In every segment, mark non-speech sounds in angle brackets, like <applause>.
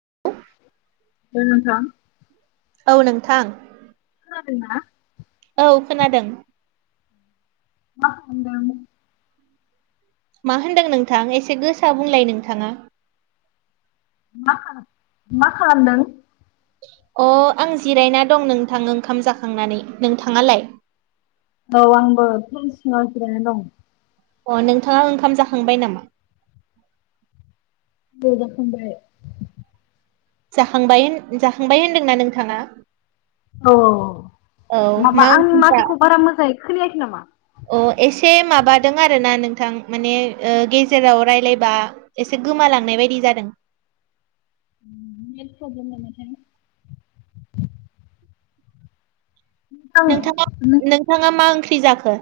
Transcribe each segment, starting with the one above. <unintelligible> औ नोंथां खोनादों ना औ खोनादों मा होन्दों मा होनदों नोंथां एसे गोसा बुंलाय नोंथाङा मा खालाम मा खालामदों अ आं जिरायना दं नोंथां ओंखाम जाखांनानै नोंथाङालाय औ आंबो बिफां सिंआव जिरायनानै दं अ नोंथाङा ओंखाम जाखांबाय नामा औ जाखांबाय जाखांबाय होन जाखांबाय होनदोंना नोंथाङा औ औ माबा मा आं ओंख्रि जा माथोखौ बारा मोजाङै खोनायाखै नामा अ एसे माबादों आरो ना नोंथां माने ओ गेजेराव रायलायबा एसे गोमा लांनाय बायदि जादों <unintelligible> नोंथाङा आं नोंथाङा मा ओंख्रि जाखो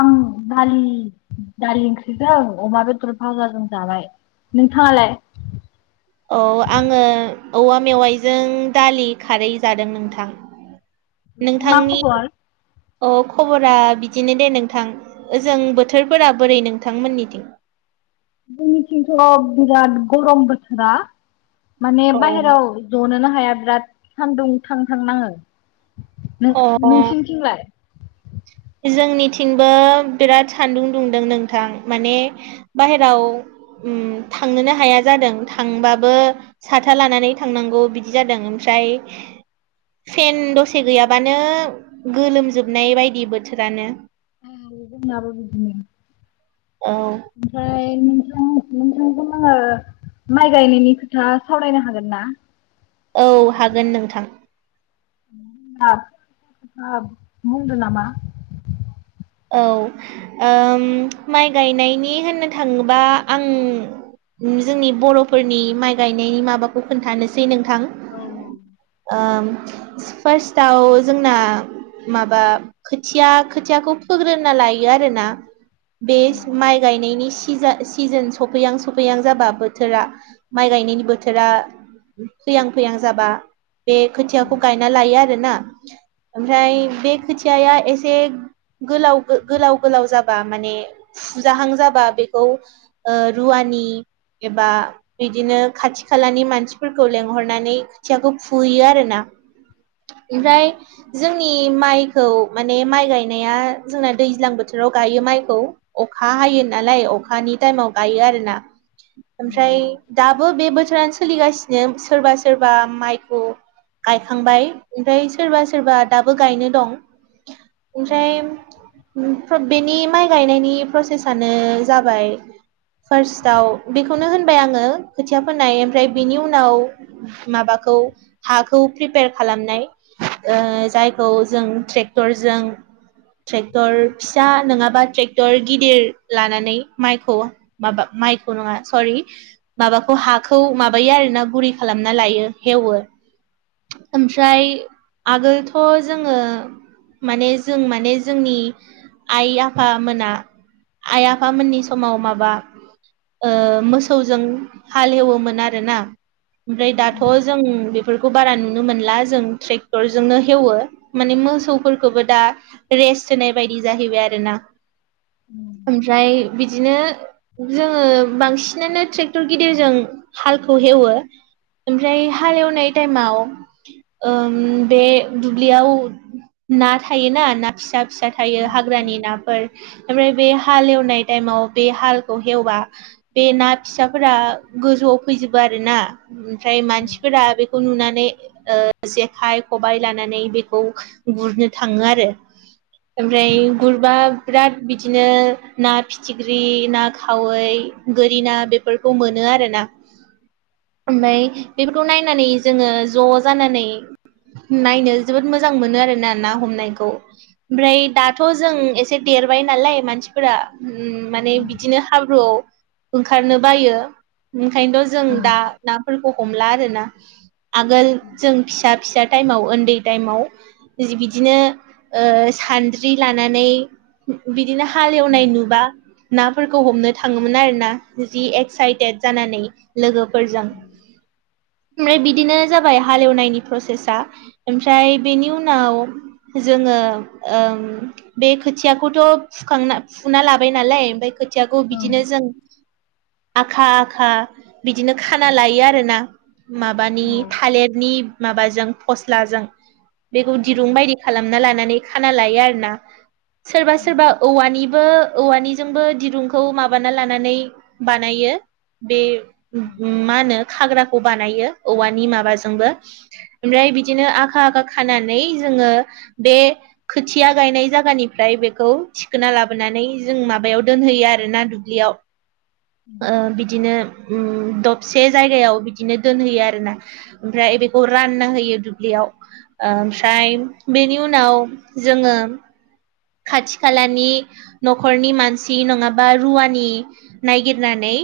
आं दालि दालि ओंख्रिजों अमा बेदर भाजाजों जाबाय। नोंथाङालाय औ आङो औवा मेवाइजों दालि खारै जादों नोंथां मा नोंथांनि खबर अ खबरा बिदिनो दे नोंथां ओजों बोथोरफोरा बोरै नोंथांमोननिथिं जोंनिथिंथ' बिराद गरम बोथोरा माने अ बायेराव ज'नोनो हाया बिराद सानदुं थां थां नाङो। नों-नोंसिनिथिंलाय जोंनिथिंबो बिराद सानदुं दुंदों नोंथां माने बाहेराव अम थांनोनो हाया जादों थांबाबो साथा लानानै थांनांगौ बिदि जादों ओमफ्राय बे फेन दसे गैयाबानो गोलोमजोबनाय बायदि बो थोरानो ए जोंनाबो बिदिनो औ ओमफ्राय नोंथांजों आङो माइ गायनायनि खोथा सावरायनो हागोन ना औ हागोन नोंथां <unintelligible> औ ओम माइ गायनायनि होननो थाङोबा आं जोंनि बर'फोरनि माइ गायनायनि माबाखौ खोन्थानोसै नों थां औ ओम फार्स्टआव जोंना माबा खोथिया खोथियाखौ फोग्रोना लायो आरोना बे औ माइ गायनायनि सि सिजा सिजोन सफैहां सौफैहां जाबा बोथोरा माइ गायनायनि बोथोरा फैहां फैहां जाबा बे खोथियाखौ गायना लायो आरोना। ओमफ्राय बे खोथियाया एसे गोलाव-गो-गोलाव-गोलाव जाबा माने फुजाहां जाबा बेखौ ओ रुवा नि एबा बिदिनो खाथि खालानि मानसिफोरखौ लेंहरनानै खोथियाखौ फुयो आरोना। <inaudible> ओमफ्राय जोंनि माइखौ माने माइ गाय नाया जोंना दैज्लां बोथोराव गायो माइखौ अखा हायो नालाय अखानि टाइमाव गायो आ रोना औ ओमफ्राय दाबो बे बोथोरानो सोलिगासिनो सोरबा सोरबा माइखौ गायखांबाय ओमफ्राय सोरबा सोरबा दाबो गायनो दं। ओमफ्राय बेनि माइ गायनायनि प्रसेसआनो जाबाय फार्स्टआव बेखौनो होनबाय आङो खोथिया फोनाय ओमफ्राय बेनि उनाव माबाखौ हाखौ प्रिपेयार खालामनाय ओ जायखौ जों ट्रेक्टरजों ट्रेक्टर फिसा नङाबा ट्रेक्टर गिदिर लानानै माइखौ माबा माइखौ नङा सरि माबाखौ हाखौ माबायो आरो ना गुरै खालामना लायो हेवो ओमफ्राय आगोलथ' जोङो माने जों माने जोंनि आइ आफोमोना आइ आफामोननि समाव माबा ओ मोसौजों हालेवोमोन आरोना। ओमफ्राय औ दाथ' जों बेफोरखौ खौ बारा नुनो मोनला जों ट्रेक्टरजोंनो हेवो माने मोसौफोरखौबो दा रेस्ट होनाय बायदि जाहैबाय आरोना ओमफ्राय बिदिनो जोङो बांसिनानो ट्रेक्टर गिदिरजों हालखौ हेवो। ओमफ्राय हालेवनाय टाइमाव ओम बे दुब्लियाव ना थायोना ना फिसा फिसा थायो औ हाग्रानि नाफोर ओमफ्राय बे हाल एवनाय टाइमाव बे हालखौ एवबा बे ना फिसाफोरा गोजौआव फै फैजोबो आरोना ओमफ्राय मानसिफोरा बेखौ नुनानै ओ जेखाइ खबाइ लानानै बेखौ गुरनो थाङो आरो ओमफ्राय गुरबा बिराद। बिदिनो ना फिथिख्रि ना खावै गोरि ना बेफोरखौ मोनो आरोना। <unintelligible> ओमफ्राय बेफोरखौ नायनानै। जोङो ज' जानानै नायनो जोबोद मोजां मोनो आरोना ना हमनायखौ। ओमफ्राय दाथ' जों एसे देरबाय नालाय मानसिफोरा। माने बिदिनो हाब्रुआव। ओंखारनो बायो ओंखायनोथ' जों दा नाफोरखौ हमला आरोना। आगोल जों फिसा फिसा टाइमाव उन्दै टाइमाव जि बिदिनो। ओ सानद्रि लानानै बिदिनो हाल एवनाय नुबा। नाफोरखौ हमनो थाङोमोन आर ना जि एक्साइटेड जानानै लोगो। फोरजों। ओमफ्राय बिदिनो जाबाय हालेवनायनि प्रसेसा ओमफ्राय बेनि उनाव। जोङो ओम बे खोथियाखौथ' फुखांना फुना लाबाय नालाय ओमफ्राय खोथिया। खौ बिदिनो जों आखा आखा बिदिनो खाना लायो आरोना। माबानि थालिरनि माबाजों फस्लाजों बेखौ दिरुं बायदि। खालामना लानानै खाना लायो आरो ना सोरबा सोरबा औवानिबो। औवानिजोंबो दिरुंखौ माबाना लानानै बानायो बे मा होनो खाग्रा। खौ बानायो औवानि माबाजोंबो ओमफ्राय बिदिनो आखा आखा खानानै जोङो। बे खोथिया गायनाय जायगानिफ्राय बेखौ थिखोना लाबोनानै जों माबायाव दोनहोयो। थैयो आरो ना दुब्लियाव ओ बिदिनो ओम, दबसे जायगायाव बिदिनो दोनहोयो आरोना ओमफ्राय बेखौ रानना होयो दुब्लियाव। ओमफ्राय जाउनाव जोङो खाथि खालानि न'खरनि मानसि नङाबा रुवानि नायगिरनानै।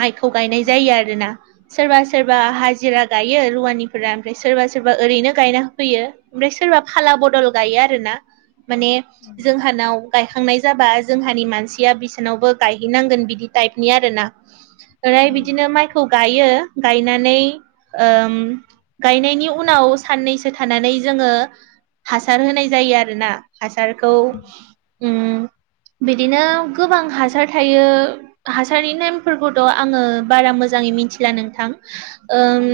माइखौ गायनाय जायो आरोना। सोरबा सोरबा हाजिरा गायो रुवानिफोरा ओमफ्राय सोरबा सोरबा ओरैनो गायना होफैयो ओमफ्राय सोरबा। खाला बदल गायो आरो ना माने। इसानाव गायखांनाय जाबा जोंहानि मानसिया बिसानावबो गायहैनांगोन बिदि टाइपनि आर ना। ओफ्राय बिदिनो माइखौ गायो गायनानै। ओम गायनायनि उनाव साननैसो थानानै जोङो। हासार होनाय जायो आरो ना हासारखौ ओम। बिदिनो गोबां हासार थायो हासारनि नेमफोरखौथ' आङो बारा मोजां। मोनथिला नोंथां ओम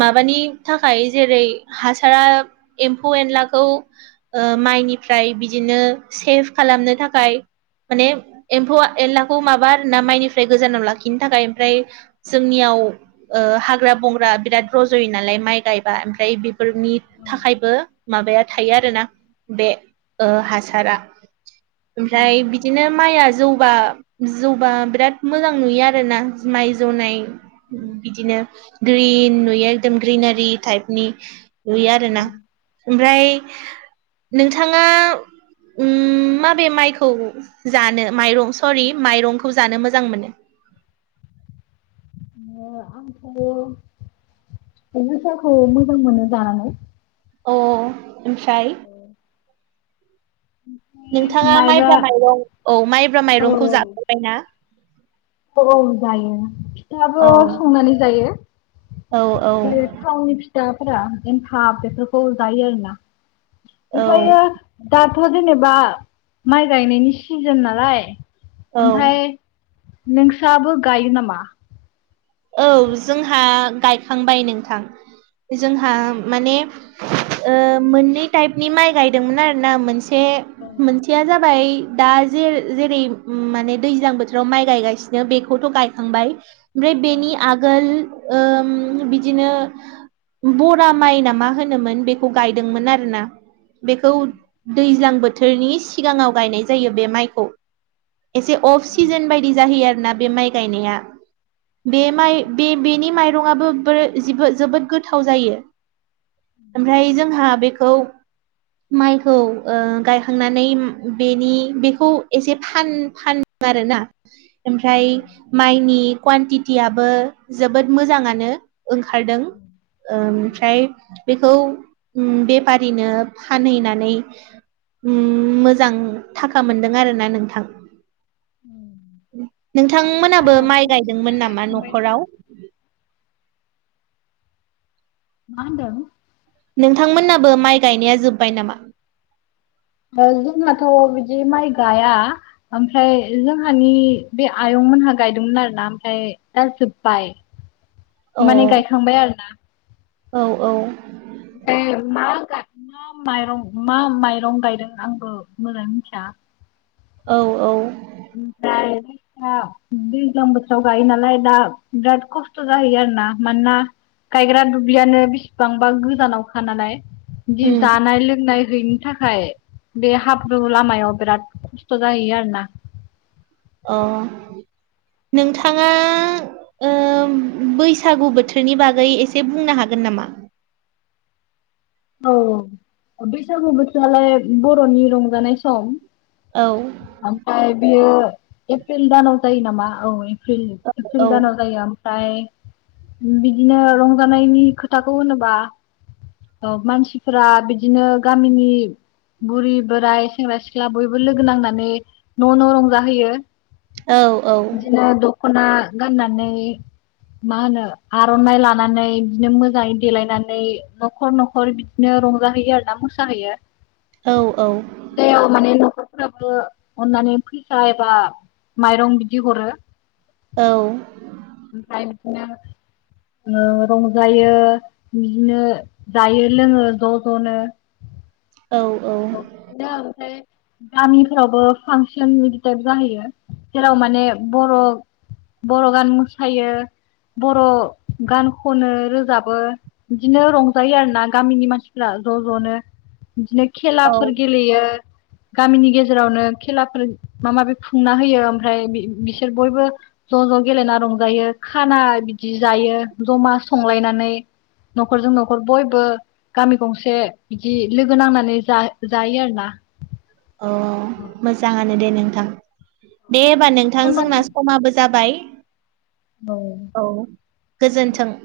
माबा। माबानि थाखाय जेरै हासारा एम्फौ एनलाखौ ओ माइनि। ओमफ्राय बिदिनो सेभ खालामनो थाखाय। माने एम्फौ एनलाखौ माबा आरो ना माइनिफ्राय गोजानाव लाखिनो थाखाय ओमफ्राय जोंनियाव। ओ ओ हाग्रा बंग्रा बिरात रजयो नालाय माइ गायबा ओमफ्राय बि फोरनि औ थाखायबो माबाया थायो आरोना बे ओ हासारा औ ओमफ्राय औ बिदिनो माइआ जौ। बा जौबा बिराद मोजां नुयो आरोना माइ जौनाय बिदिनो। ग्रिन नुयो एकदम ग्रिनारि टाइपनि। नुयो आरो ना औ ओमफ्राय - <inaudible> नोंथ। माबे माइखौ जानो माइरं सरि माइरंखौ जानो मोजां मोनो। - <inaudible> आंथ'साखौ मोजां मोनो जानानै। ओ ओफ्राय। नोंथाङा माइब्रा माइरं औ माइब्रा औ माइरंखौ जापेरबाय ना। औ औ जायो फिथाबो औ संनानै जायो औ औ । ओ थावनि फि फिथाफोरा एमथाब बेफोरखौ जायो आरोना औ ओमफ्रायो दा दा जेनेबा माइ गायनायनि सिजोन नालाय औ ओमफ्राय नोंसाबो गायो नामा? औ जोंहा गायखांबाय नोंथां जोंहा माने ओ मोननै टाइपनि माइ गायदोंमोन आर ना मोनसे औ मोनसेया जाबाय दा जे जेरै माने दैज्लां बोथोराव माइ गायगासिनो बेखौथ' गायखांबाय बेनि आगोल ओम बिदिनो बरा माइ न मा होनोमोन बे गायदोंनोन आरोना बोथोरनि सिगाङाव गायनाय जायो बे माइखौ एसे अफ सिजोन बायदि जाहैयो आरोना । बे माय गायनाया बे माय बे बेनि माय ज जो जोबोत गोथाव जायो ओफ्राय जोंहा औ । माइखौ गायखांनानै बेनि बेखौ एसे फान फान आरोना। ओमफ्राय माइनि क्वानटितयाबो जोबोद मोजाङानो ओंखारदों ओमफ्राय बेखौ बेफारिनो फानहैनानै मोजां था खा मोन आरोोना नोंथ नोंथांमोनाबो माइ गायदोंमोन नामा न'खराव? माहोनदों? नोंथांमोननाबो माइ गायनाया जोब्बाय नामा? जोंहाथ' बिदि माइ गाया ओमफ्राय जोंहानि बे आयं नोंथमोनहा गायदोंमोन आरो ना ओमफ्राय दा जोब्बाय अ । माने गायखांबाय आरोना । औ औ । ओफ्राय मा मा माइरं मा माइरं गायदों आंबो मोजाङै मिथिया । आ । औ औ । ओमफ्राय दा दैज्लां बोथोराव गायो नालाय दा बिराद खस्थ' जाहैयो आरो । आरो ना मानोना गायग्रा दुब्लियानो बेसेबांबा गोजानावखा नालाय ज उम जान नाय लोंनाय हैनो थाखाय बे हाब्रु लामायाव बिराद खस्थ' जाहैयो आरो ना । अ नोंथाङा बैसागु बोथोरनि बागै एसे बुंनो हागोन नामा? औ बैसागु बोथोरालाय बर'नि रंजानाय सम औ ओमफ्राय बियो एप्रिल दानाव जायो नामा औ। एप्रिल औ दानाव जायो । ओमफ्राय बिदिनो रंजानायनि खोथाखौ होनोबा औ मानसिफोरा बिदिनो गामिनि बुरि बोराय सेंग्रा सिख्ला बयबो लोगो नांनानै न' न' रंजाहोयो । औ औ बिदिनो दख'ना गाननानै मा होनो आर'नाइ लानानै बिदिनो मोजाङै देलायनानै न'खर न'खर बिदिनो रंजाहैयो आर ना मोसाहैयो औ औ जेयाव माने नखरफोराबो अननानै फैसा एबा माइरं बिदि हरो । औ । रंजायो बिदिनो । जायो लोङो ज' ज'नो औ औ दा <unintelligible> गामिफोरावबो फांसन बिदि टाइप जाहैयो जेराव माने बर' बर' गान मोसायो बर' गान खनो रोजाबो बिदिनो रंजायो आरो ना गामिनि मानसिफ्रा ज' ज'नो बिदिनो औ खेलाफोर गेलेयो गामिनि गेजेरावनो खेलाफोर मा माबि खुंना होयो ओमफ्राय बिसोर बयबो ज' ज' गेलेना रंजायो खाना बिदि जायो ज'मा संलायनानै न'खरजों न'खर बयबो गामि गंसे बिदि लोगो नांनानै जायो आरोना अ मोजाङानो दे नोंथां दे होनबा नोंथां होमबा जोंना समाबो जाबाय औ गोजोन्थों